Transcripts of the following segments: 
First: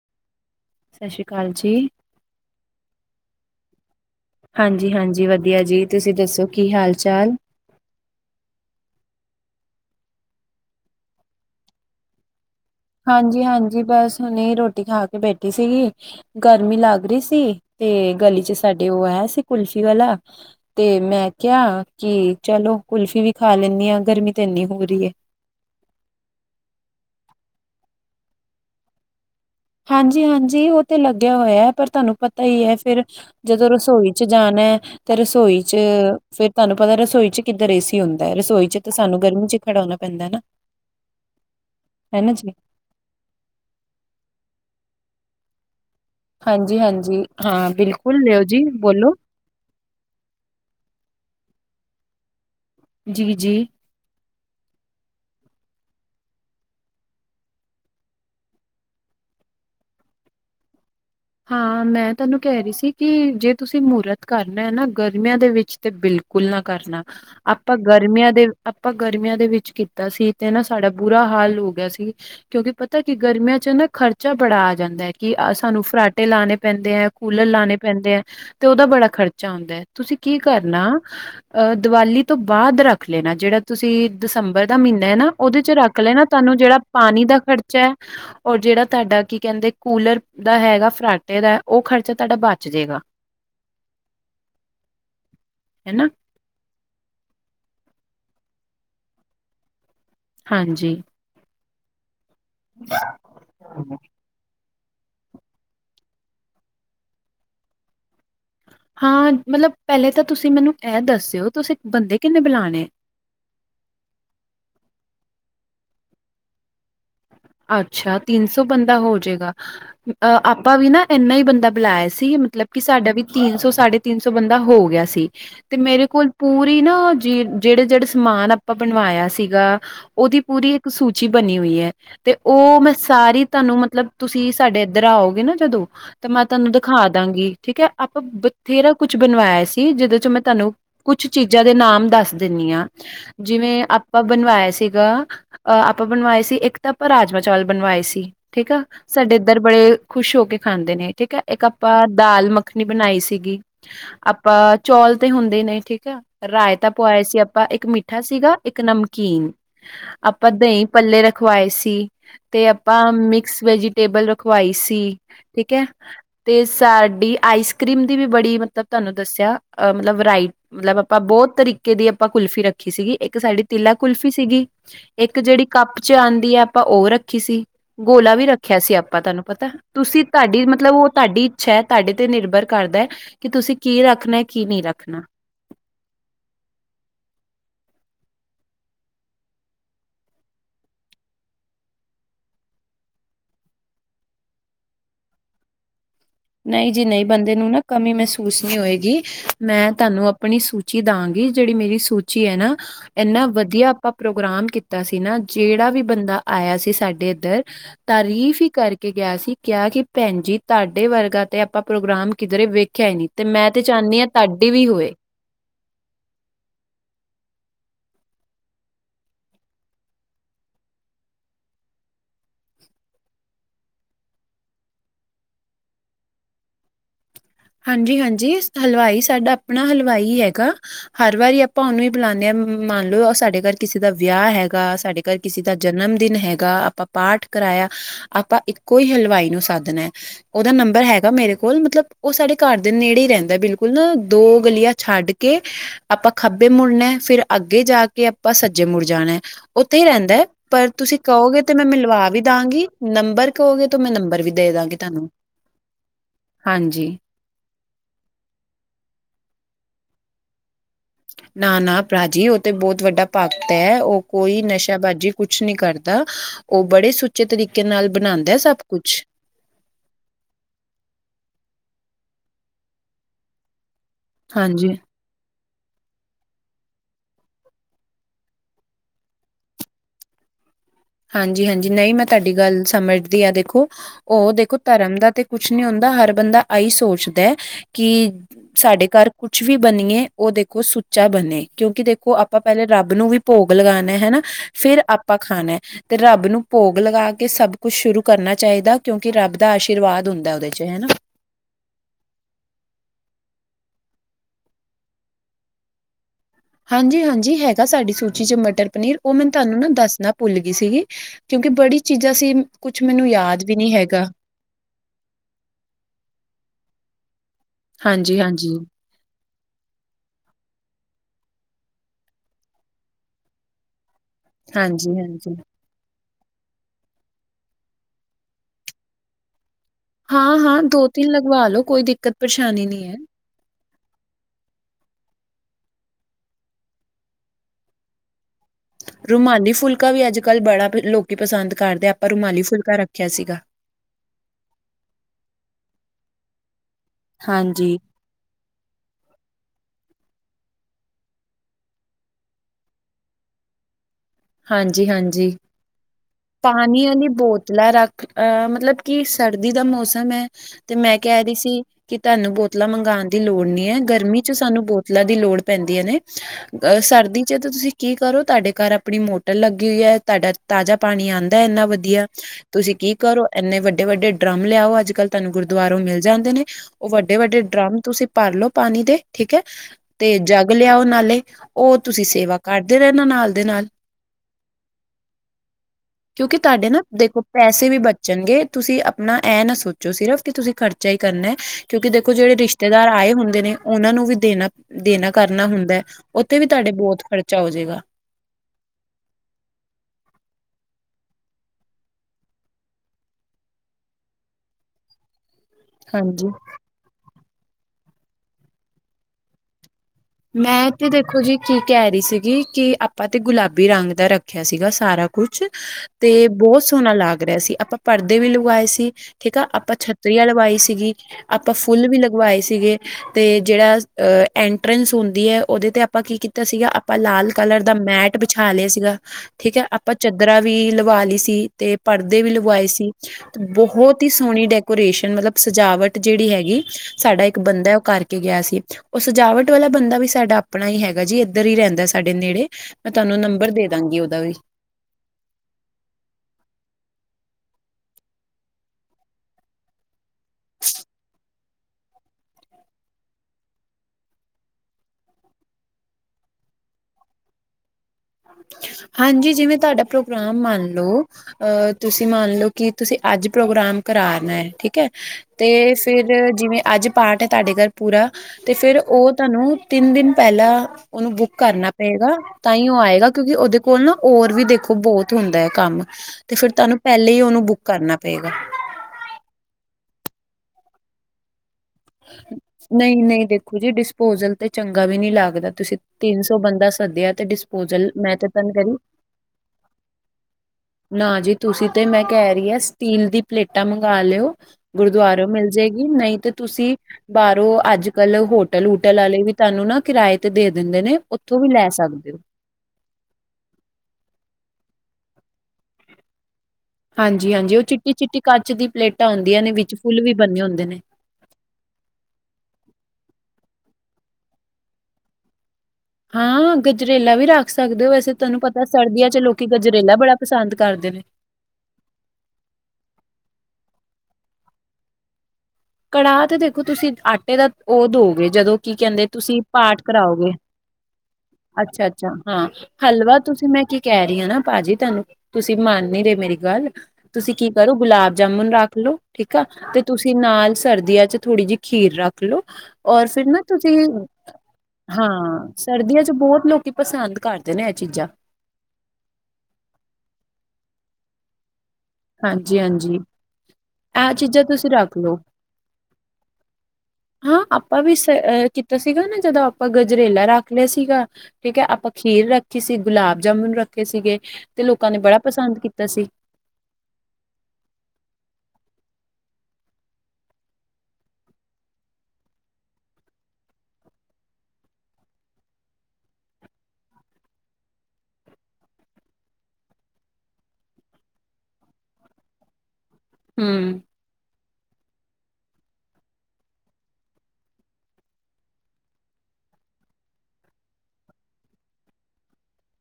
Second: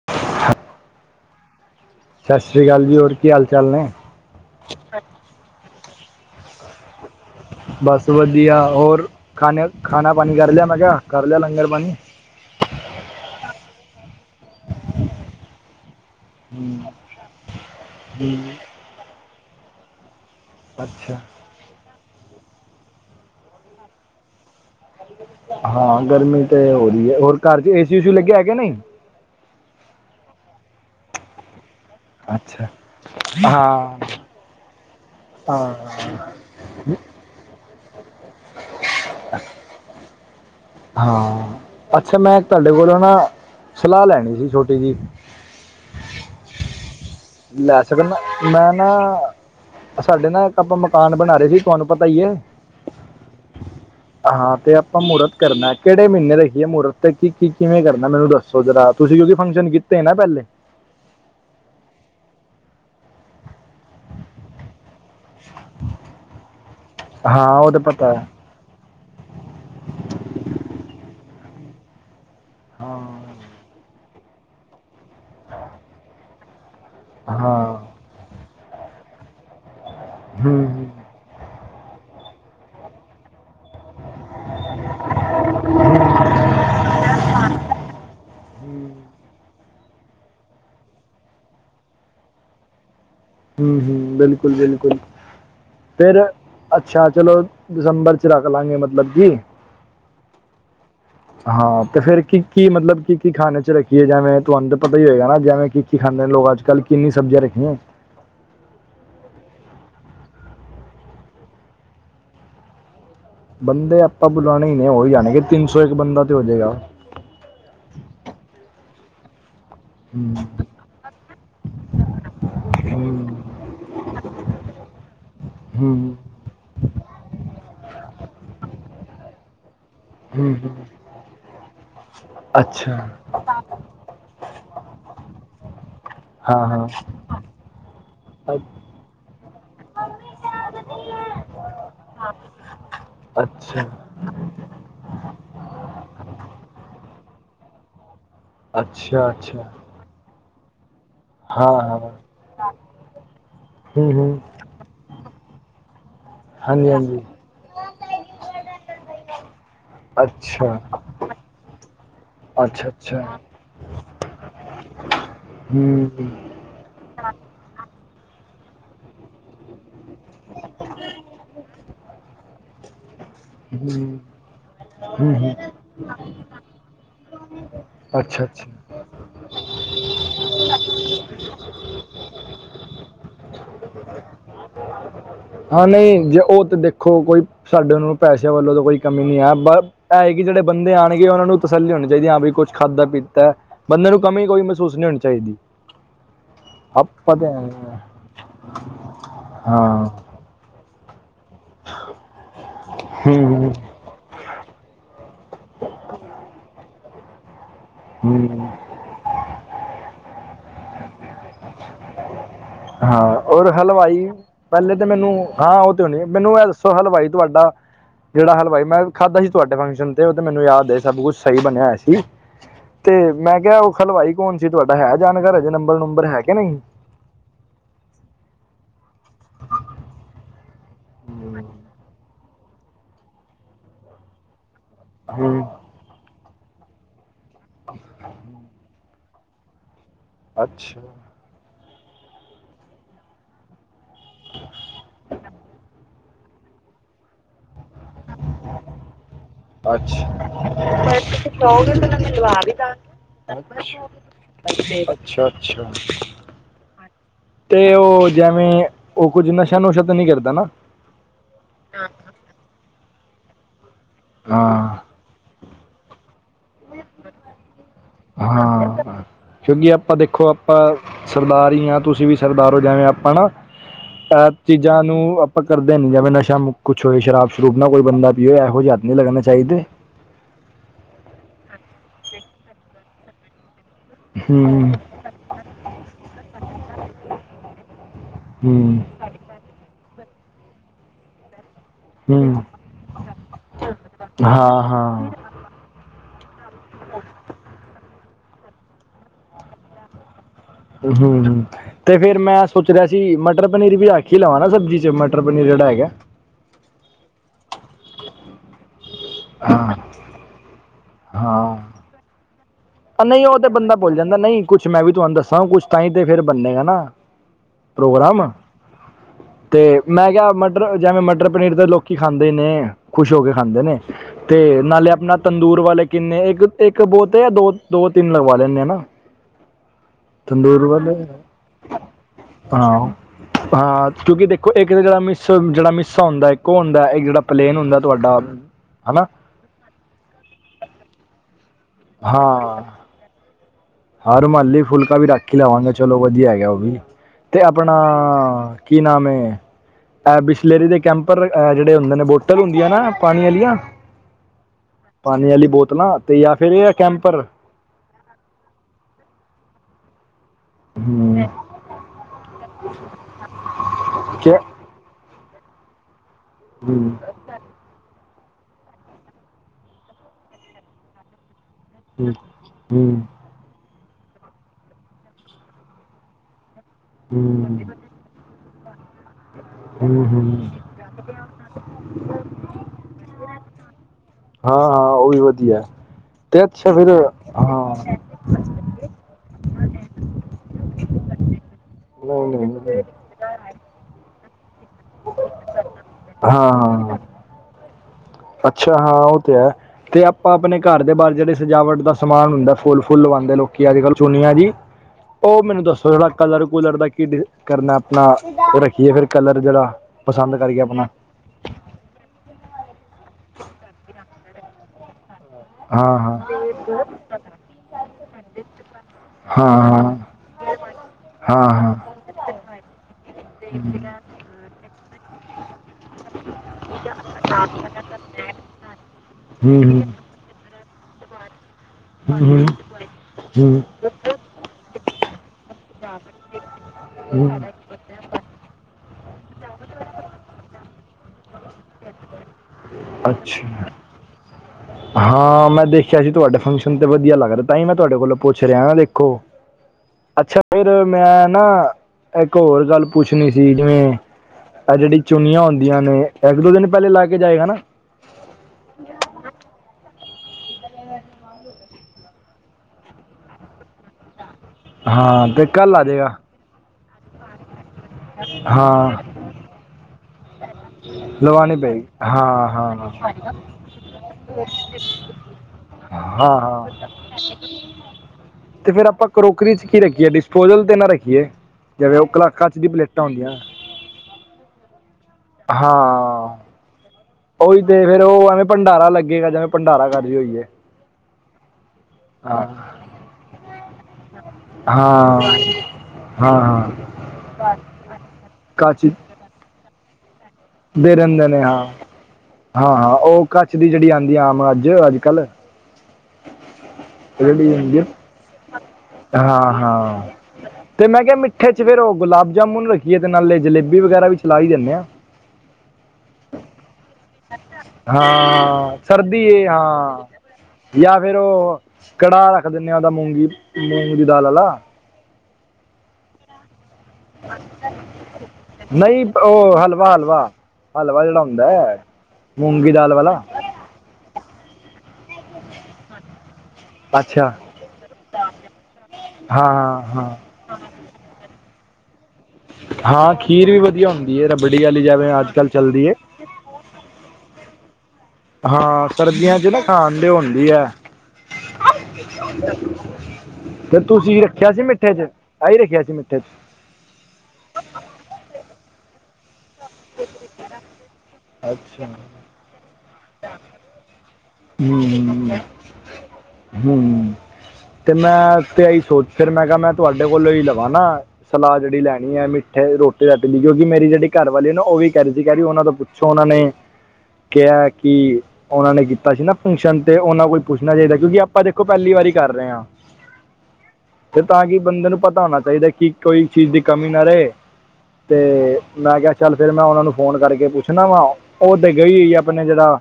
[inaudible] ਸਤਿ ਸ਼੍ਰੀ ਅਕਾਲ ਜੀ ਸਤਿ ਸ਼੍ਰੀ ਅਕਾਲ ਜੀ ਹੋਰ ਕੀ ਹਾਲ ਚਾਲ ਨੇ ਹਾਂਜੀ ਹਾਂਜੀ ਵਧੀਆ ਜੀ ਤੁਸੀਂ ਦੱਸੋ ਕੀ ਹਾਲ ਚਾਲ ਬਸ ਵਧੀਆ ਹੋਰ ਖਾਣੇ ਖਾਣਾ ਪਾਣੀ ਕਰ ਲਿਆ ਮੈਂ ਕਿਹਾ ਕਰ ਲਿਆ ਲੰਗਰ ਪਾਣੀ ਹਾਂਜੀ ਹਾਂਜੀ ਬਸ ਹੁਣੇ ਰੋਟੀ ਖਾ ਕੇ ਬੈਠੀ ਸੀਗੀ ਗਰਮੀ ਲੱਗ ਰਹੀ ਸੀ ਤੇ ਗਲੀ ਚ ਸਾਡੇ ਉਹ ਹੈਇਆ ਸੀ ਕੁਲਫ਼ੀ ਵਾਲਾ ਤੇ ਅੱਛਾ ਮੈਂ ਕਿਆ ਕਿ ਚਲੋ ਕੁਲਫੀ ਵੀ ਖਾ ਲੈਂਦੀ ਹਾਂ ਗਰਮੀ ਤੇ ਇੰਨੀ ਹੋ ਰਹੀ ਹੈ ਹਾਂ ਗਰਮੀ ਤੇ ਹੋ ਰਹੀ ਹੈ ਹੋਰ ਘਰ ਚ ਏਸੀ ਸੀ ਲੱਗੇ ਹੈਗੇ ਨਹੀਂ ਹਾਂਜੀ ਹਾਂਜੀ ਉਹ ਤੇ ਲੱਗਿਆ ਹੋਇਆ ਹੈ ਪਰ ਤੁਹਾਨੂੰ ਪਤਾ ਹੀ ਅੱਛਾ ਹੈ ਫੇਰ ਜਦੋਂ ਰਸੋਈ ਹਾਂ ਚ ਜਾਣਾ ਤੇ ਰਸੋਈ ਹਾਂ ਚ ਫਿਰ ਤੁਹਾਨੂੰ ਪਤਾ ਰਸੋਈ ਚ ਕਿੱਧਰ ਏ ਸੀ ਹੁੰਦਾ ਹੈ ਰਸੋਈ ਚ ਤਾਂ ਸਾਨੂੰ ਗਰਮੀ ਚ ਖੜਾਉਣਾ ਪੈਂਦਾ ਨਾ ਹਾਂ ਅੱਛਾ ਹੈ ਨਾ ਮੈਂ ਜੀ। ਤੁਹਾਡੇ ਕੋਲੋਂ ਨਾ ਸਲਾਹ ਲੈਣੀ ਸੀ ਛੋਟੀ ਜਿਹੀ- ਹਾਂਜੀ ਹਾਂਜੀ- ਹਾਂ ਲੈ ਸਕ ਨਾ ਬਿਲਕੁਲ ਲਿਓ ਜੀ ਮੈਂ ਬੋਲੋ ਨਾ- ਸਾਡੇ ਨਾ ਇੱਕ ਆਪਾਂ ਮਕਾਨ ਬਣਾ ਰਹੇ ਸੀ ਤੁਹਾਨੂੰ ਪਤਾ ਹੀ ਐ - ਜੀ ਜੀ- ਹਾਂ ਤੇ ਆਪਾਂ ਮਹੂਰਤ ਕਰਨਾ ਕਿਹੜੇ ਮਹੀਨੇ ਰਖੀਏ ਮਹੂਰਤ ਤੇ ਕੀ ਕੀ ਕਿਵੇਂ ਕਰਨਾ ਮੈਨੂੰ ਦੱਸ- ਸੋਚ ਤੁਸੀਂ ਕਿਉਂਕਿ ਫੰਕਸ਼ਨ ਕੀਤੇ ਨਾ ਪਹਿਲੇ- ਹਾਂ ਮੈਂ ਤੁਹਾਨੂੰ ਕਹਿ ਰਹੀ ਸੀ ਕਿ ਜੇ ਤੁਸੀਂ ਮੂਰਤ ਕਰਨਾ ਹੈ ਨਾ- ਗਰਮੀਆਂ ਦੇ ਵਿੱਚ ਤੇ ਬਿਲਕੁਲ ਨਾ ਕਰਨਾ ਹਾਂ ਉਹ ਆਪਾਂ ਤਾਂ ਪਤਾ ਹੈ ਗਰਮੀਆਂ ਦੇ- ਆਪਾਂ ਗਰਮੀਆਂ ਦੇ ਵਿੱਚ ਕੀਤਾ ਸੀ ਤੇ ਨਾ ਸਾਡਾ ਬੁਰਾ ਹਾਲ ਹੋ ਗਿਆ ਸੀ- ਕਿਉਂਕਿ ਹਾਂ ਪਤਾ ਕਿ ਗਰਮੀਆਂ ਚ ਨਾ ਖਰਚਾ ਬੜਾ ਆ ਜਾਂਦਾ ਹੈ ਕਿ ਸਾਨੂੰ ਫਰਾਟੇ ਲਾਉਣੇ ਪੈਂਦੇ ਹੈ- ਕੂਲਰ ਹਾਂ ਲਾਣੇ ਪੈਂਦੇ ਹੈ ਤੇ ਉਹਦਾ ਬੜਾ ਖ਼ਰਚਾ ਆਉਂਦਾ ਹੈ ਤੁਸੀਂ ਕੀ ਹੂੰ ਹੂੰ, ਕਰਨਾ- ਅਹ ਦੀਵਾਲੀ ਤੋਂ ਬਾਅਦ ਰੱਖ ਲੈਣਾ ਜਿਹੜਾ ਤੁਸੀਂ ਦਸੰਬਰ ਦਾ ਮਹੀਨਾ ਹੈ ਨਾ ਉਹਦੇ ਚ ਰੱਖ ਲੈ ਨਾ ਤੁਹਾਨੂੰ ਜਿਹੜਾ ਪਾਣੀ ਦਾ ਖਰਚਾ ਹੈ ਔਰ ਜਿਹੜਾ ਹੂੰ, ਤੁਹਾਡਾ ਕੀ ਕਹਿੰਦੇ ਕੂਲਰ ਦਾ ਹੈਗਾ ਫਰਾਟੇ ਦਾ ਉਹ ਖ਼ਰਚਾ ਤੁਹਾਡਾ ਬਚ ਜਾੇਗਾ ਹਮ ਹਮ ਬਿਲਕੁਲ ਬਿਲਕੁਲ ਹਨਾ ਫਿਰ ਅੱਛਾ ਚਲੋ ਦਸੰਬਰ ਚ ਰੱਖ ਲਾਂਗੇ ਮਤਲਬ ਜੀ ਹਾਂਜੀ- ਹਾਂ ਤੇ ਫੇਰ ਕੀ ਕੀ ਮਤਲਬ ਕੀ ਕੀ ਖਾਣੇ ਚ ਰੱਖੀਏ ਜੀਵੇ ਤੁਹਾਨੂੰ - ਪਤਾ ਹੀ ਹੋਗਾ ਨਾ ਜਿਵੇਂ ਕਿ ਕੀ ਖਾਂਦੇ ਲੋਕ ਅੱਜ ਕੱਲ੍ਹ ਕਿੰਨੀ ਸਬਜ਼ੀਆਂ ਰੱਖੀਆਂ- ਹਾਂ ਮਤਲਬ ਪਹਿਲੇ ਤਾਂ ਤੁਸੀਂ ਮੈਨੂੰ ਇਹ ਦੱਸਿਓ ਤੁਸੀਂ ਇੱਕ ਬੰਦੇ ਕਿੰਨੇ ਬੁਲਾਉਣੇ- ਬੰਦੇ ਆਪਾਂ ਬੁਲਾਉਣੇ ਹੀ ਨੇ ਉਹ ਜਾਣੇਗੇ ਤਿੰਨ ਸੌ ਇੱਕ ਬੰਦਾ ਤੇ ਹੋ ਜਾਏਗਾ- ਅੱਛਾ ਤਿੰਨ ਸੌ ਬੰਦਾ ਹੋਜਏਗਾ ਅਹ ਹੂੰ ਆਪਾਂ ਵੀ ਨਾ- ਇੰਨਾ ਹੀ ਬੰਦਾ ਬੁਲਾਇਆ ਸੀ ਮਤਲਬ ਕਿ ਸਾਡਾ ਵੀ ਹੂੰ ਤਿੰਨ ਸੌ ਸਾਢੇ ਤਿੰਨ ਸੌ ਬੰਦਾ ਹੋ ਗਿਆ ਸੀ- ਤੇ ਮੇਰੇ ਹੂੰ ਕੋਲ ਪੂਰੀ ਨਾ ਜ ਜਿਹੜੇ ਜਿਹੜੇ ਸਮਾਨ ਆਪਾਂ ਬਣਵਾਇਆ ਸੀਗਾ- ਉਹਦੀ ਹੂੰ ਪੂਰੀ ਹੂੰ ਇੱਕ ਸੂਚੀ ਬਣੀ ਹੋਈ ਹੈ- ਤੇ ਉਹ ਮੈਂ ਅੱਛਾ ਸਾਰੀ ਤੁਹਾਨੂੰ ਮਤਲਬ ਤੁਸੀਂ ਸਾਡੇ ਇੱਧਰ ਆਓਗੇ ਨਾ ਜਦੋਂ- ਤਾਂ ਮੈਂ ਹਾਂ ਤੁਹਾਨੂੰ ਹਾਂ ਦਿਖਾ ਦਾਂਗੀ ਠੀਕ ਹੈ ਆਪਾਂ ਅ- ਬਥੇਰਾ ਕੁਛ ਬਣਵਾਇਆ ਸੀ ਜਿਹਦੇ ਚ ਮੈਂ ਤੁਹਾਨੂੰ- ਕੁਛ ਚੀਜ਼ਾਂ ਦੇ ਨਾਮ ਦੱਸ ਦਿੰਦੀ ਹਾਂ- ਅੱਛਾ ਜਿਵੇਂ ਆਪਾਂ ਬਣਵਾਇਆ ਸੀਗਾ ਆਪਾਂ ਬਣਵਾਇਏ ਸੀ ਇੱਕ ਤਾਂ ਆਪਾਂ ਰਾਜਮਾਂ ਚਾਵਲ ਬਣਵਾਏ ਸੀ- ਠੀਕ ਆ ਅੱਛਾ ਸਾਡੇ ਇੱਧਰ ਅੱਛਾ ਬੜੇ- ਖੁਸ਼ ਹੋ ਕੇ ਖਾਂਦੇ ਨੇ ਠੀਕ ਹੈ ਇੱਕ ਹਾਂ ਹਾਂ ਆਪਾਂ ਦਾਲ ਮੱਖਣੀ ਬਣਾਈ ਸੀਗੀ ਹੂੰ ਹੂੰ ਆਪਾਂ- ਚੌਲ ਤੇ ਹੁੰਦੇ ਨੇ ਠੀਕ ਹੈ- ਹਾਂਜੀ ਰਏਤਾ ਹਾਂਜੀ ਪੁਆਇਏ ਸੀ ਆਪਾਂ ਇੱਕ ਮਿੱਠਾ ਸੀਗਾ ਇੱਕ ਨਮਕੀਨ ਆਪਾਂ ਅੱਛਾ ਦਹੀਂ ਪੱਲੇ ਰੱਖ- ਤੇ ਅੱਛਾ ਆਪਾਂ ਅੱਛਾ ਮਿਕਸ ਵੈਜੀਟੇਬਲ ਰਖਵਾਈ ਸੀ ਠੀਕ ਹੈ- ਹੂੰ ਅਤੇ ਸਾਡੀ ਆਈਸ ਕਰ੍ਰੀਮ ਦੀ ਵੀ ਬੜੀ ਮਤਲਬ ਤੁਹਾਨੂੰ ਦੱਸਿਆ ਮਤਲਬ ਵਰਾਇ- ਮਤਲਬ ਆਪਾਂ ਬਹੁਤ ਤਰੀਕੇ ਦੀ ਆਪਾਂ ਕੁਲਫ਼ੀ ਰੱਖ- ਸੀਗੀ ਇੱਕ ਸਾਡੀ ਤੀਲਾ ਹੂੰ ਕੁਲਫੀ ਸੀਗੀ ਹੂੰ ਇੱਕ ਹੂੰ ਜਿਹੜੀ ਕੱਪ- ਚਾਂਦੀ ਆ ਆਪਾਂ ਉਹ ਰੱਖੀ ਸੀ ਗੋਲਾ ਅੱਛਾ ਵੀ ਅੱਛਾ ਰੱਖਿਆ ਸੀ ਆਪਾਂ ਤੁਹਾਨੂੰ ਪਤਾ- ਤੁਸੀਂ ਤੁਹਾਡੀ ਮਤਲਬ ਉਹ ਤੁਹਾਡੀ ਇੱਛਾ ਹੈ ਤੁਹਾਡੇ ਤੇ ਨਿਰਭਰ ਕਰਦਾ ਹੈ - ਕਿ ਤੁਸੀਂ ਕੀ ਰੱਖਣਾ ਕੀ ਨਹੀਂ ਰੱਖਣਾ- ਹਾਂ ਨਹੀਂ ਜੇ ਉਹ ਤਾਂ ਦੇਖੋ ਕੋਈ ਸਾਡੇ ਨੂੰ ਪੈਸਿਆਂ ਵੱਲੋਂ ਤਾਂ ਕੋਈ ਕਮੀ ਨਹੀਂ ਹੈ- ਇਹ ਕਿ ਜਿਹੜੇ ਬੰਦੇ ਆਉਣਗੇ ਉਹਨਾਂ ਨੂੰ ਤਸੱਲੀ ਹੋਣੀ ਚਾਹੀਦੀ ਹਾਂ ਵੀ ਕੁਛ ਖਾਧਾ ਪੀਤਾ- ਬੰਦੇ ਨੂੰ ਕਮੀ ਕੋਈ ਮਹਿਸੂਸ ਨਹੀਂ ਹੋਣੀ ਚਾਹੀਦੀ- ਨਹੀਂ ਜੀ ਨਹੀਂ ਆਪਾਂ ਤੇ ਬੰਦੇ ਐਂ ਨੂੰ ਨਾ ਹੀ ਆ। ਕਮੀ ਮਹਿਸੂਸ ਨਹੀਂ ਹੋਏਗੀ ਮੈਂ ਹਾਂ ਤੁਹਾਨੂੰ ਆਪਣੀ ਸੂ- ਚੀ ਦਿਆਂਗੀ ਜਿਹੜੀ ਮੇਰੀ ਸੂਚੀ ਹੈ ਨਾ ਇੰਨਾ ਹੂੰ ਵਧੀਆ- ਆਪਾਂ ਪ੍ਰੋਗਰਾਮ ਕੀਤਾ ਸੀ ਨਾ ਜਿਹੜਾ ਵੀ ਬੰਦਾ ਆਇਆ ਸੀ ਸਾਡੇ ਇੱਧਰ- ਹੂੰ ਤਾਰੀਫ਼ ਹੀ ਹੂੰ ਕਰਕੇ ਗਿਆ ਸੀ ਕਿਹਾ ਕਿ ਭੈਣ ਜੀ ਤੁਹਾਡੇ- ਤੇ ਆਪਾਂ ਪ੍ਰੋਗਰਾਮ ਕਿਧਰੇ ਵੇਖਿਆ ਹੀ ਹਾਂ ਨੀ ਤੇ ਮੈਂ ਔਰ ਤੇ ਚਾਹੁੰਦੀ ਹਲਵਾਈ ਹਾਂ ਤੁਹਾਡੀ ਵੀ ਪਹਿਲੇ ਤਾਂ ਹੋਏ- ਮੈਨੂੰ ਹਾਂ ਉਹ ਤੇ ਹੋ ਨ ਮੈਨੂੰ ਇਹ ਦੱਸੋ ਹਲਵਾਈ ਤੁਹਾਡਾ- ਜਿਹੜਾ ਹਲਵਾਈ ਮੈਂ ਖਾਧਾ ਸੀ ਤੁਹਾਡੇ ਫੰਕਸ਼ਨ ਤੇ ਉਹ ਤੇ ਮੈਨੂੰ ਯਾਦਏ ਸਭ ਕੁੱਛ ਸਹੀ ਬਣਿਆਇਆ ਸੀ- ਤੇ ਮੈਂ ਕਿਹਾ ਉਹ ਹਲਵਾਈ ਕੌਣ ਸੀ ਤੁਹਾਡਾ ਹੈ ਜਾਣਕਾਰ ਹਜੇ ਨੰਬਰ ਨੰਬਰ ਹੈ ਕਿ ਨਹੀਂ- ਹਾਂਜੀ ਹਾਂਜੀ ਹਲਵਾਈ ਸਾਡਾ ਆਪਣਾ ਹਲਵਾਈ ਹੈਗਾ ਹਰ ਵਾਰੀ ਆਪਾਂ ਉਹਨੂੰ ਹੀ ਬੁਲਾਉਂਦੇ ਹਾਂ ਮੰਨ ਲਓ ਸਾਡੇ ਘਰ ਕਿਸੇ ਦਾ ਵਿਆਹ ਹੈਗਾ ਸਾਡੇ ਘਰ ਕਿਸੇ ਹੂੰ ਦਾ ਜਨਮ ਦਿਨ ਹੈਗਾ ਆਪਾਂ ਪਾਠ ਕਰਾਇਆ ਆਪਾਂ ਇੱਕੋ ਹੀ ਹਲਵਾਈ ਨੂੰ ਸੱਦਣਾ ਹੈ ਉਹਦਾ ਅੱਛਾ ਨੰਬਰ ਹੈਗਾ ਮੇਰੇ ਕੋਲ ਮਤਲਬ ਉਹ ਸਾਡੇ ਘਰ ਦੇ ਨੇੜੇ ਹੀ ਰਹਿੰਦਾ ਬਿਲਕੁਲ ਨਾ ਦੋ ਗਲੀਆਂ ਛੱਡ ਕੇ ਆਪਾਂ ਖੱਬੇ ਮੁੜਨਾ ਫਿਰ ਅੱਗੇ ਜਾ ਕੇ ਕਿ ਆਪਾਂ ਸੱਜੇ ਮੁੜ ਜਾਣਾ ਹੈ ਉੱਥੇ ਹੀ ਅੱਛਾ ਰਹਿੰਦਾ ਹੈ ਪਰ ਤੁਸੀਂ ਕਹੋਗੇ ਤੇ ਮੈਂ ਮਿਲਵਾ ਵੀ ਦਵਾਂਗੀ ਨੰਬਰ ਕਹੋਗੇ ਤਾਂ ਅੱਛਾ ਮੈਂ ਨੰਬਰ ਵੀ ਦੇ ਦਾਂਗੀ ਤੁਹਾਨੂੰ ਅੱਛਾ ਅੱਛਾ ਹਾਂਜੀ ਤੇ ਉਹ ਜਿਵੇਂ ਉਹ ਕੁੱਝ ਨਸ਼ਾ ਨੁਸ਼ਾ ਤਾਂ ਨੀ ਕਰਦਾ ਨਾ ਨਾ ਨਾ ਭਰਾ ਜੀ ਉਹ ਤੇ ਬਹੁਤ ਵੱਡਾ ਭਗਤ ਹੈ ਉਹ ਕੋਈ ਨਸ਼ ਹਾਂ ਮੇਰਾ ਬਾਜੀ ਕੁਛ ਨੀ ਕਰਦਾ ਉਹ ਬੜੇ ਸੁੱਚੇ ਤਰੀਕੇ ਨਾਲ ਬਣਾਉਂਦਾ ਸਭ ਕੁਛ- ਹਾਂ ਕਿਉਂਕਿ ਆਪਾਂ ਦੇਖੋ ਆਪਾਂ ਸਰਦਾਰ ਹੀ ਹਾਂ ਤੁਸੀਂ ਵੀ ਸਰਦਾਰ ਹੋ ਜਾਵੇਂ ਆਪਾਂ ਨਾ- ਅਹ ਹਾਂਜੀ। ਚੀਜ਼ਾਂ ਨੂੰ- ਆਪਾਂ ਕਰਦੇ ਨ ਜਵੇਂ ਨਸ਼ਾ ਕੁਛ ਹੋਏ ਸ਼ਰਾਬ ਸ਼ਰੂਬ ਨਾ ਕੋਈ ਬੰਦਾ ਪੀਓ ਇਹੋ ਜਿਹਾ ਨਹੀਂ ਲੱਗਣੇ ਚਾਹੀਦੇ ਹਾਂਜੀ ਹਾਂਜੀ ਨਹੀਂ ਮੈਂ ਤੁਹਾਡੀ ਗੱਲ ਸਮਝਦੀ ਆ ਦੇਖੋ ਉਹ ਦੇਖੋ ਹੂੰ ਧਰਮ ਦਾ ਤੇ ਕੁਛ ਨੀ ਹੁੰਦਾ ਹਰ ਬੰਦਾ ਆਹੀ ਸੋਚਦਾ ਕਿ ਹੂੰ ਸਾਡੇ ਘਰ ਕੁਛ ਵੀ ਬਣੀਏ ਉਹ ਦੇਖੋ ਸੁੱਚਾ ਬਣੇ ਕਿਉਂਕਿ ਦੇਖੋ। ਓ ਹੂੰ ਆਪਾਂ ਪਹਿਲੇ ਰੱਬ ਨੂੰ ਵੀ ਭੋਗ ਲਗਾਣਾ ਹੈਨਾ ਹਾਂ ਫਿਰ ਹਾਂ ਆਪਾਂ ਖਾਣਾ ਤੇ ਰੱਬ ਨੂੰ। ਭੋਗ ਲਗਾ ਕੇ ਸਭ ਕੁਛ ਸ਼ੁਰੂ ਕਰਨਾ ਚਾਹੀਦਾ ਕਿਉਂਕਿ ਰੱਬ ਦਾ ਆਸ਼ੀਰਵਾਦ ਹੁੰਦਾ ਉਹਦੇ ਚ। ਹਨਾ। [unintelligible] ਤੇ ਫਿਰ ਮੈਂ ਸੋਚ ਰਿਹਾ ਸੀ ਮਟਰ ਪਨੀਰ ਵੀ ਰੱਖ ਹੀ ਲਵਾਂ ਨਾ ਸਬਜ਼ੀ ਚ ਮਟਰ ਪਨੀਰ ਜੇੜਾ ਹੈਗਾ। ਹਾਂਜੀ ਹਾਂਜੀ ਹੈਗਾ ਸਾਡੀ ਸੂਚੀ ਚ' ਮਟਰ ਪਨੀਰ ਉਹ ਮੈ ਤੁਵਾਨੂੰ ਨਾ ਹਾਂ ਦੱਸਣਾ ਭੁੱਲ ਗੀ ਸੀਗੀ। ਕਿਉਂਕਿ ਹਾਂ ਬੜੀ ਚੀਜ਼ਾਂ ਸੀ। ਕੁਛ ਮੈਨੂੰ ਨਹੀਂ ਉਹ ਯਾਦ ਤੇ ਵੀ ਬੰਦਾ ਭੁੱਲ ਹੈਗਾ। ਜਾਂਦਾ ਨਹੀਂ। ਕੁਛ ਮੈਂ ਵੀ ਤੁਹਾਨੂੰ ਦੱਸਾਂ ਕੁਛ ਤਾਈ ਤੇ ਫੇਰ ਬੰਨੇਗਾ ਨਾ ਪ੍ਰੋਗਰਾਮ। ਹਾਂਜੀ-ਹਾਂਜੀ, ਤੇ ਮੈਂ ਕਿਹਾ ਮਟਰ ਜੈਵੇ ਮਟਰ ਪਨੀਰ ਤਾਂ ਲੋਕੀ ਖਾਂਦੇ ਇ ਨੇ। ਖੁਸ਼ ਹੋ ਕੇ ਖਾਂਦੇ ਨੇ ਤੇ ਨਾਲੇ ਆਪਣਾ ਹਾਂਜੀ-ਹਾਂਜੀ। ਤੰਦੂਰ ਵਾਲੇ ਕਿੰਨੇ ਇੱਕ ਇੱਕ ਬਹੁਤੇ ਆ ਦੋ, ਦੋ ਤਿੰਨ ਲਗਵਾ ਦੇਣੇ ਆ ਨਾ। ਹਾਂ ਹਾਂ ਤੰਦੂਰ ਦੋ ਵਾਲੇ ਤਿੰਨ ਲਗਵਾ ਲੋ ਕੋਈ ਦਿੱਕਤ ਪਰੇਸ਼ਾਨੀ ਹਾਂ ਨੀ ਹੈ। ਹਾਂ ਕਿਉਂਕਿ ਦੇਖੋ ਇੱਕ ਤਾਂ ਜੇੜਾ ਮਿਸ ਜੇੜਾ ਮਿਸਾ ਹੁੰਦਾ ਇੱਕੋ ਹੁੰਦਾ ਇੱਕ ਜੇੜਾ ਪਲੇਨ ਹੁੰਦਾ ਤਵਾਡਾ। ਹੈਨਾ। ਰੁਮਾਲੀ ਫੁਲਕਾ ਵੀ ਅੱਜ ਕੱਲ੍ਹ ਬੜਾ ਲੋਕੀ ਪਸੰਦ ਕਰਦੇ ਆਪਾਂ ਰੁਮਾਲੀ ਹਾਂ ਫੁਲਕਾ ਰੱਖਿਆ ਸੀਗਾ। ਹਾਂ ਰੁਮਾਲੀ ਫੁਲਕਾ ਵੀ ਰੱਖ ਹੀ ਲਵਾਂਗੇ ਚਲੋ ਵਧੀਆ ਹੈਗਾ ਉਹ ਵੀ। ਤੇ ਆਪਣਾ ਹਾਂਜੀ। ਕੀ ਨਾਮ ਏ, ਅਹ ਬਿਸਲੇਰੀ ਦੇ ਕੈਂਪਰ ਜੇੜੇ ਹੁੰਦੇ ਨੇ ਬੋਤਲ ਹੁੰਦੀਆਂ ਨਾ ਪਾਣੀ ਆਲੀਆਂ। ਪਾਣੀ ਹਾਂਜੀ-ਹਾਂਜੀ, ਵਾਲੀ ਬੋਤਲਾਂ ਤੇ ਯਾ, ਪਾਣੀ ਆਲੀ ਬੋਤਲਾਂ ਰੱਖ ਅਹ ਮਤਲਬ ਕਿ ਸਰਦੀ ਦਾ ਮੌਸਮ ਹੈ, ਤੇ ਮੈਂ ਕਹਿ ਹੂੰ ਰਹੀ ਸੀ ਕਿ ਤੁਹਾਨੂੰ ਬੋਤਲਾਂ ਮੰਗਾਣ ਦੀ ਲੋੜ ਨੀ ਹੈ ਗਰਮੀ ਚ ਕਿਆ ਸਾਨੂੰ ਬੋਤ ਲਾਂ ਦੀ ਲੋੜ ਪੈਂਦੀਆਂ ਨੇ ਹੂੰ ਅਹ ਸਰਦੀ ਚ ਤੁਸੀਂ ਕੀ ਕਰੋ ਤੁਹਾਡੇ ਘਰ, ਆਪਣੀ ਮੋਟਰ ਲੱਗੀ ਹੋਈ ਹੈ ਤੁਹਾਡਾ ਤਾਜ਼ਾ ਪਾਣੀ ਆਂਦਾ ਇੰਨਾ ਵਧੀਆ ਹੂੰ ਤੁਸੀਂ ਹੂੰ ਕੀ ਕਰੋ, ਇੰਨੇ ਵੱਡੇ ਵੱਡੇ ਡਰਮ ਲਿਆਓ ਅੱਜ ਕੱਲ੍ਹ ਤੁਹਾਨੂੰ ਗੁਰੂਦਵਾਰਯੋ ਮਿਲ ਜਾਂਦੇ ਨੇ ਉਹ ਵੱਡੇ ਵੱਡੇ ਡਰਮ ਤੁਸੀਂ, ਭਰ ਲੋ ਪਾਣੀ ਦੇ। ਠੀਕ ਹੈ ਹੂੰ ਹੂੰ, ਤੇ ਹੂੰ। ਜਗ ਲਿਆਓ ਨਾਲੇ ਉਹ ਤੁਸੀਂ ਸੇਵਾ ਕਰਦੇ ਰਹਨਾ ਨਾਲ ਦੇ ਨਾਲ। ਹਾਂ ਹਾਂ ਉਹ ਵੀ ਵਧੀਆ। ਕਿਉਂਕਿ ਤੇ ਤੁਹਾਡੇ ਅੱਛਾ ਨਾ ਫਿਰ ਦੇਖੋ ਪੈਸੇ ਹਾਂ ਵੀ ਬਚਣਗੇ, ਤੁਸੀਂ ਆਪਣਾ ਇਹ ਨਾ ਸੋਚੋ ਸਿਰਫ ਕਿ ਤੁਸੀਂ ਖਰਚਾ ਹੀ ਕਰਨਾ। ਕਿਉਂਕਿ ਦੇਖੋ ਨਹੀਂ ਜੇੜੇ ਨਹੀਂ ਨਹੀਂ। ਰਿਸ਼ਤੇਦਾਰ ਆਏ ਹੁੰਦੇ ਨੇ ਉਹਨਾਂ ਨੂੰ ਵੀ ਦੇਣਾ ਦੇਣਾ ਕਰਨਾ ਹੁੰਦਾ ਹੈ। ਉੱਥੇ ਵੀ ਹਾਂ ਤੁਹਾਡੇ ਹਾਂ ਬਹੁਤ ਖਰਚਾ ਹੋਜੇਗਾ। ਅੱਛਾ ਹਾਂ ਉਹ ਤੇ ਹੈ। ਤੇ ਆਪਾਂ ਆਪਣੇ ਘਰ ਦੇ ਬਾਹਰ ਜੇੜੇ ਸਜਾਵਟ ਦਾ ਸਮਾਨ ਹੁੰਦਾ ਫੁੱਲ ਫੁੱਲ ਲਵਾਉਂਦੇ ਲੋਕੀ ਅੱਜ ਕੱਲ੍ਹ ਸੁੁਨੀਆ ਜੀ। ਉਹ ਮੈਨੂੰ ਦੱਸੋ ਜੇੜਾ ਹਾਂਜੀ ਕਲਰ ਕੁਲਰ ਦਾ ਕੀ ਕਰਨਾ ਆਪਣਾ ਉਹ ਰੱਖੀਏ ਫਿਰ ਕਲਰ ਜੇੜਾ, ਮੈਂ ਤੇ ਦੇਖੋ ਜੀ ਕੀ ਕਹਿ ਰਹੀ ਸੀਗੀ ਕਿ ਆਪਾਂ ਤੇ ਗੁਲਾਬੀ ਰੰਗ ਦਾ ਰੱਖ, ਰਖਿਆ ਸੀਗਾ ਸਾਰਾ ਕੁਛ। ਹਾਂ ਹਾਂ ਤੇ ਬਹੁਤ ਸੋਹਣਾ ਲੱਗ ਰਿਹਾ ਸੀ। ਆਪਾਂ ਪਰਦੇ ਵੀ ਲਵਾਏ ਸੀ। ਠੀਕ ਆ, ਹਾਂ ਆਪਾਂ ਹਾਂ ਛੱ ਤਰੀਆਂ ਲਵਾਈ ਸੀਗੀ। ਹਾਂ ਆਪਾਂ ਹਾਂ ਫੁੱਲ ਵੀ ਲਗਵਾਏ ਸੀਗੇ ਤੇ ਜੇੜਾ ਅਹ ਐਂ ਪ੍ਰਿੰਸ ਹੁੰਦੀ ਹੈ। ਉਹਦੇ ਤੇ ਆਪਾਂ ਕੀ ਕੀਤਾ ਸੀਗਾ, ਆਪਾਂ ਲਾਲ ਕਲਰ ਦਾ ਮੈਟ ਬਛਾ ਲਿਆ ਸੀਗਾ ਠੀਕ ਹੂੰ ਹੈ ਆਪਾਂ ਚਦਰਾਂ ਵੀ ਲਵਾ ਲਈ ਸੀ ਤੇ ਹੂੰ ਪਰਦੇ ਵੀ ਹੂੰ ਲਵਾਏ ਸੀ। ਹੂੰ ਬਹੁਤ ਐਡੀ ਸੋਹਣੀ ਡੈਕੋਰੇਸ਼ਨ ਮਤਲਬ ਸਜਾਵਟ, ਜੇੜੀ ਹੈਗੀ ਸਾਡਾ ਇੱਕ ਹੂੰ ਬੰਦਾ ਉਹ ਕਰਕੇ ਕੇ ਗਿਆ ਸੀ। ਉਹ ਸਜਾਵਟ ਵਾਲਾ ਬੰਦਾ ਵੀ ਸਾਡਾ ਆਪਣਾ ਹੀ ਹੈਗਾ ਜੀ ਇੱਧਰ ਹੀ ਰਹਿੰਦਾ ਸਾਡੇ ਨੇੜੇ ਤੁਹਾਨੂੰ ਨੰਬਰ ਦੇ ਅੱਛਾ ਦਾਂਗੀ ਉਹਦਾ ਵੀ ਹਾਂ, ਮੈਂ ਦੇਖਿਆ ਸੀ‌। ਤੁਹਾਡੇ ਫੰਕਸ਼ਨ ਤੇ ਵਧੀਆ ਲੱਗ ਰਹੇ ਤਾਂ ਹੀ ਮੈਂ ਤੁਹਾਡੇ ਕੋਲੋਂ ਪੁੱਛ ਰਿਹਾ। ਦੇਖੋ! ਅੱਛਾ, ਫਿਰ ਮੈਂ ਨਾ ਇੱਕ ਹੋਰ ਗੱਲ ਪੁੱਛਣੀ ਸੀ। ਜਿਵੇਂ- ਆ ਜੇੜੀ ਚੁਨੀਆਂ ਹੁੰਦੀਆਂ ਨੇ ਇੱਕ ਦੋ ਦਿਨ ਪਹਿਲੇ ਲਾ ਕੇ ਜਾਏਗਾ ਨਾ ਹਾਂਜੀ, ਜਿਵੇਂ- ਤੁਹਾਡਾ ਪ੍ਰੋਗਰਾਮ ਮੰਨ ਲਓ ਅਹ! ਤੁਸੀਂ ਮੰਨਲੋ ਕਿ ਤੁਸੀਂ ਅੱਜ ਪ੍ਰੋਗਰਾਮ ਕਰਾਨਾ ਹੈ ਠੀਕ ਠੀਕ ਹੈ ਹਾਂ ਤੇ ਕੱਲ ਆ ਫਿਰ ਜਾਏਗਾ ਜਿਵੇਂ ਅੱਜ ਪਾਠ ਹੈ। ਤੁਹਾਡੇ ਘਰ ਪੂਰਾ ਤੇ ਫੇਰ ਹਾਂ ਉਹ ਤੁਹਾਨੂੰ ਤਿੰਨ ਦਿਨ ਪਹਿਲਾਂ ਉਹਨੂੰ ਬੁੱਕ ਲਵਾਣੀ ਕਰਨਾ ਪਏਗੀ ਪਏਗਾ ਹਾਂ ਤਾਂ ਹੀ ਹਾਂ ਉਹ ਆਏ ਕਿਉਂਕਿ ਉਹਦੇ ਕੋਲ ਨਾ ਹੋਰ ਵੀ ਦੇਖੋ ਬਹੁਤ ਹੁੰਦਾ ਹੈ। ਕੰਮ ਤੇ ਹਾਂ ਫਿਰ ਹਾਂ ਤੁਹਾਨੂੰ ਪਹਿਲੇ ਹੀ ਉਹਨੂੰ ਬੁੱਕ ਕਰਨਾ ਪਏਗਾ। ਤੇ ਫੇਰ ਆਪਾਂ ਕਰੋਕਰੀ ਚ ਕੀ ਰੱਖੀਏ, ਡਿਸਪੋਜਲ ਤੇ ਨਾ ਰੱਖੀਏ। ਜਿਵੇਂ- ਉਹ ਕਲਾਕਾਂ ਚ ਨਹੀਂ, ਨਹੀਂ, ਦੇਖੋ ਜੀ। ਡਿਸਪੋਜਲ ਤੇ ਚੰਗਾ ਵੀ ਨਹੀਂ ਲੱਗਦਾ, ਤੁਸੀਂ ਤਿੰਨ ਹਾਂ ਸੌ ਬੰਦਾ ਸੱਦਿਆ ਤੇ ਉਹੀ ਤੇ ਡਿਸਪੋਜਲ ਫੇਰ ਮੈਂ ਉਹ ਐਵੇਂ- ਤੁਹਾਨੂੰ ਕਹਿ ਰਹੀ ਭੰਡਾਰਾ ਲੱਗੇਗਾ ਜਿਵੇਂ - ਭੰਡਾਰਾ ਕਰਜ਼ ਹੋਈਏ ਨਾ ਜੀ ਤੁਸੀਂ ਤੇ ਮੈਂ ਕਹਿ ਹਾਂ ਰਹੀ ਆ। ਸਟੀਲ ਦੀ ਪਲੇਟਾਂ ਮੰਗਵਾ ਲਿਓ। ਹਾਂ ਗੁਰਦੁਆਰੇ ਹੋ ਮਿਲ ਜਾਏਗੀ ਨਹੀਂ ਤੇ ਹਾਂ ਤੁਸੀਂ ਹਾਂ ਬਾਹਰੋਂ ਅੱਜ ਕੱਲ ਹੋਟਲ, ਕੱਚ ਉੂਟਲ ਵਾਲੇ ਵੀ ਤੁਹਾਨੂੰ ਨਾ ਕਿਰਾਏ ਤੇ ਦੇ ਦਿੰਦੇ ਨੇ। ਉੱਥੋਂ ਵੀ ਲੈ ਸਕਦੇ ਹੋ। ਹਾਂ, ਹਾਂ ਉਹ ਕਛ ਦੀ ਜਿਹੜੀ ਆਉਂਦੀ ਆਮ ਅੱਜ, ਅੱਜ ਕੱਲ੍ਹ। ਹਾਂਜੀ, ਹਾਂਜੀ ਉਹ ਹੁੰਦੀ ਹੈ ਚਿੱਟੀ-ਚਿੱਟੀ ਕੱਚ ਦੀ ਪਲੇਟਾਂ ਹੁੰਦੀਆਂ ਨੇ ਵਿੱਚ ਫੁੱਲ ਵੀ ਬੰਨੇ ਹੁੰਦੇ ਨੇ। ਪੱਠੇ ਚ ਫਿਰ ਉਹ ਗੁਲਾਬ-ਜਾਮੁਨ ਰੱਖੀਏ ਤੇ ਨਾਲੇ ਜਲੇਬੀ ਵਗੈਰਾ ਵੀ ਚਲਾ ਹੀ ਦਿੰਦੇ ਹਾਂ। ਹਾਂ--ਗ ਗਜਰੇਲਾ ਵੀ ਰੱਖ ਸਕਦੇ ਹੋ। ਵੈਸੇ ਤੁਹਨੂੰ ਪਤਾ ਹਾਂ ਸਰਦੀਆਂ ਚ ਸਰਦੀ ਲੋਕ ਏ ਗਜਰੇਲਾ ਹਾਂ ਬੜਾ ਪਸੰਦ ਕਰਦੇ ਜਾਂ ਨੇ। ਫਿਰ ਉਹ ਕੜਾਹ ਰੱਖ ਦਿੰਨ ਆ, ਉਹਦਾ ਮੂੰਗੀ, ਮੂੰਗ ਦੀ ਦਾਲ ਵਾਲਾ। ਕੜਾਹ ਤੇ ਦੇਖੋ ਤੁਸੀਂ ਆਟੇ ਦਾ ਉਹ ਦੋਗੇ ਜਦੋਂ ਕੀ ਨਹੀਂ ਕਹਿੰਦੇ-ਤੁਸੀਂ ਉਹ ਪਾਠ ਹਲਵਾ ਹਲਵਾ ਕਰਾਓਗੇ। ਹਲਵਾ ਜਿਹੜਾ ਹੁੰਦਾ ਹੈ ਅੱਛਾ, ਅੱਛਾ ਹਾਂ। ਮੂੰਗੀ ਦਾਲ ਹਲਵਾ ਵਾਲਾ ਤੁਸੀਂ ਮੈਂ ਕੀ ਕਹਿ ਰਹੀਆ ਨਾ ਭਾਜੀ ਤੁਹਾਨੂੰ। ਤੁਸੀਂ ਮੰਨ ਨ ਰਹੇ ਮੇਰੀ ਗੱਲ ਅੱਛਾ ਤੁਸੀਂ ਕੀ ਕਰੋ ਗੁਲਾਬ ਜਾਮੁਨ ਰੱਖ ਲਓ। ਠੀਕ ਆ, ਹਾਂ ਤੇ ਹਾਂ ਤੁਸੀਂ ਨਾਲ ਸਰਦੀਆਂ ਚ ਥੋੜ੍ਹੀ ਜਹੀ ਖੀਰ ਰੱਖ ਲੋ, ਔਰ ਹਾਂ ਫਿਰ ਨਾ ਖੀਰ ਵੀ ਤੁਸੀਂ ਵਧੀਆ ਹੁੰਦੀ ਹੈ ਰਬੜੀ ਵਾਲੀ ਹਾਂ ਜਿਵੇਂ ਅੱਜ ਕੱਲ੍ਹ ਚੱਲਦੀ ਹੈ ਸਰਦੀਆਂ ਚ ਬਹੁਤ ਲੋਕ ਕੀ ਪਸੰਦ ਕਰਦੇ ਨੇ ਇਹ ਚੀਜ਼ਾਂ। ਹਾਂ ਸਰਦੀਆਂ ਚ ਨਾ ਖਾਣ ਦੇ ਹੁੰਦੀ ਹੈ। ਹਾਂਜੀ-ਹਾਂਜੀ ਤੇ ਇਹ ਤੁਸੀਂ ਚੀਜ਼ਾਂ ਰੱਖਿਆ ਸੀ। ਤੁਸੀਂ ਮਿੱਠੇ ਰੱਖ ਚ ਲਓ ਆਹੀ ਰੱਖਿਆ ਸੀ। ਮਿੱਠੇ ਚ ਹਾਂ, ਆਪਾਂ ਵੀ ਸਹ ਕੀਤਾ ਸੀਗਾ ਨਾ ਜਦੋਂ ਆਪਾਂ ਗਜਰੇਲਾ ਰੱਖ ਲਿਆ ਸੀਗਾ। 'ਚ ਠੀਕ ਹੈ, ਅੱਛਾ ਆਪਾਂ ਖੀਰ ਰੱਖੀ ਸੀ। ਗੁਲਾਬ ਜਾਮੁਨ ਰੱਖੇ ਸੀਗੇ ਤੇ ਲੋਕਾਂ ਨੇ ਬੜਾ ਪਸੰਦ ਕੀਤਾ ਸੀ। ਹਮ! ਤੇ ਮੈਂ ਤੇ ਆਹੀ ਸੋਚ ਫਿਰ ਮੈਂ ਕਿਹਾ- ਮੈਂ ਤੁਹਾਡੇ ਕੋਲੋਂ ਹੀ ਲਵਾਂ ਨਾ! ਸਲਾਦ ਜਿਹੜੀ ਲੈਣੀ ਹੈ। ਮਿੱਠੇ ਰੋਟੀ ਦਾ ਪੀਲੀ ਕਿਉਂਕਿ ਮੇਰੀ ਜਿਹੜੀ ਘਰ ਵਾਲੀ ਨਾ ਉਹ ਵੀ ਕਹਿ ਰਹੀ ਸੀ। ਕਹਿ ਰਹੀ, ਉਹਨਾਂ ਤੋਂ ਪੁੱਛੋ ਉਹਨਾਂ ਨੇ ਕਿਹਾ ਕਿ ਉਹਨਾਂ ਨੇ ਕੀਤਾ ਸੀ ਨਾ ਫੰਕਸ਼ਨ ਤੇ ਉਹਨਾਂ ਕੋਈ ਪੁੱਛਣਾ ਚਾਹੀਦਾ। ਕਿਉਂਕਿ ਆਪਾਂ ਦੇਖੋ ਪਹਿਲੀ ਵਾਰੀ ਕਰ ਰਹੇ ਹਾਂ। ਹਮ ਤੇ ਤਾਂ ਕਿ ਬੰਦੇ ਨੂੰ ਪਤਾ ਹੋਣਾ ਚਾਹੀਦਾ ਕਿ ਕੋਈ ਚੀਜ਼ ਦੀ ਕਮੀ ਨਾ ਰਹੇ ਤੇ ਮੈਂ ਕਿਹਾ ਚੱਲ ਫਿਰ ਮੈਂ ਉਹਨਾਂ ਨੂੰ ਫੋਨ ਕਰਕੇ ਪੁੱਛਣਾ ਵਾ ਉਹ ਤੇ ਗਈ ਹੋਈ ਆਪਣੇ ਜਿਹੜਾ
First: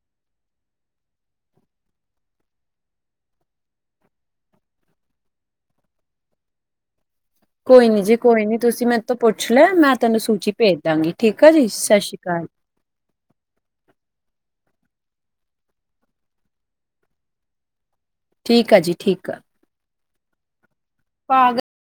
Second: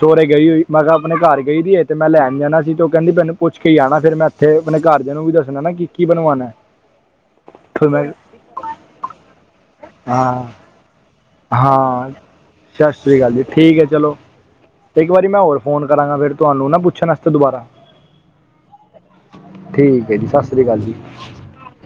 ਸਹੁਰੇ ਗਈ ਹੋਈ ਮੈਂ ਕਿਹਾ ਆਪਣੇ ਘਰ ਗਈ ਦੀ ਤੇ ਮੈਂ ਲੈਣ ਜਾਣਾ ਸੀ ਤੇ ਉਹ ਕਹਿੰਦੀ ਮੈਨੂੰ ਪੁੱਛ ਹੀ ਆਉਣਾ ਫਿਰ ਮੈਂ ਤੇ ਆਪਣੇ ਘਰਦਿਆਂ ਨੂੰ ਵੀ ਦੱਸਣਾ ਨਾ ਕੀ ਕੀ ਬਣਵਾਣਾ ਕੋਈ ਨਹੀਂ ਜੀ ਕੋਈ ਨਹੀਂ ਤੁਸੀਂ ਮੇਰੇ ਤੋਂ ਪੁੱਛ ਲੈ ਮੈਂ ਤੁਹਾਨੂੰ ਹਾਂ ਸੂਚੀ ਭੇਜ ਦਾਂਗੀ ਠੀਕ ਆ ਜੀ ਸਤਿ ਹਾਂ ਸ਼੍ਰੀ ਅਕਾਲ ਸਤਿ ਸ੍ਰੀ ਅਕਾਲ ਜੀ ਠੀਕ ਹੈ ਚਲੋ ਤੇ ਇੱਕ ਵਾਰੀ ਮੈਂ ਹੋਰ ਫੋਨ ਕਰਾਂਗਾ ਫੇਰ ਤੁਹਾਨੂੰ ਨਾ ਪੁੱਛਣ ਵਾਸਤੇ ਦੁਬਾਰਾ ਠੀਕ ਆ ਜੀ ਠੀਕ ਆ ਠੀਕ ਐ ਜੀ, ਸਤਿ ਸ੍ਰੀ ਕਾਲ ਜੀ। ਪਾਗ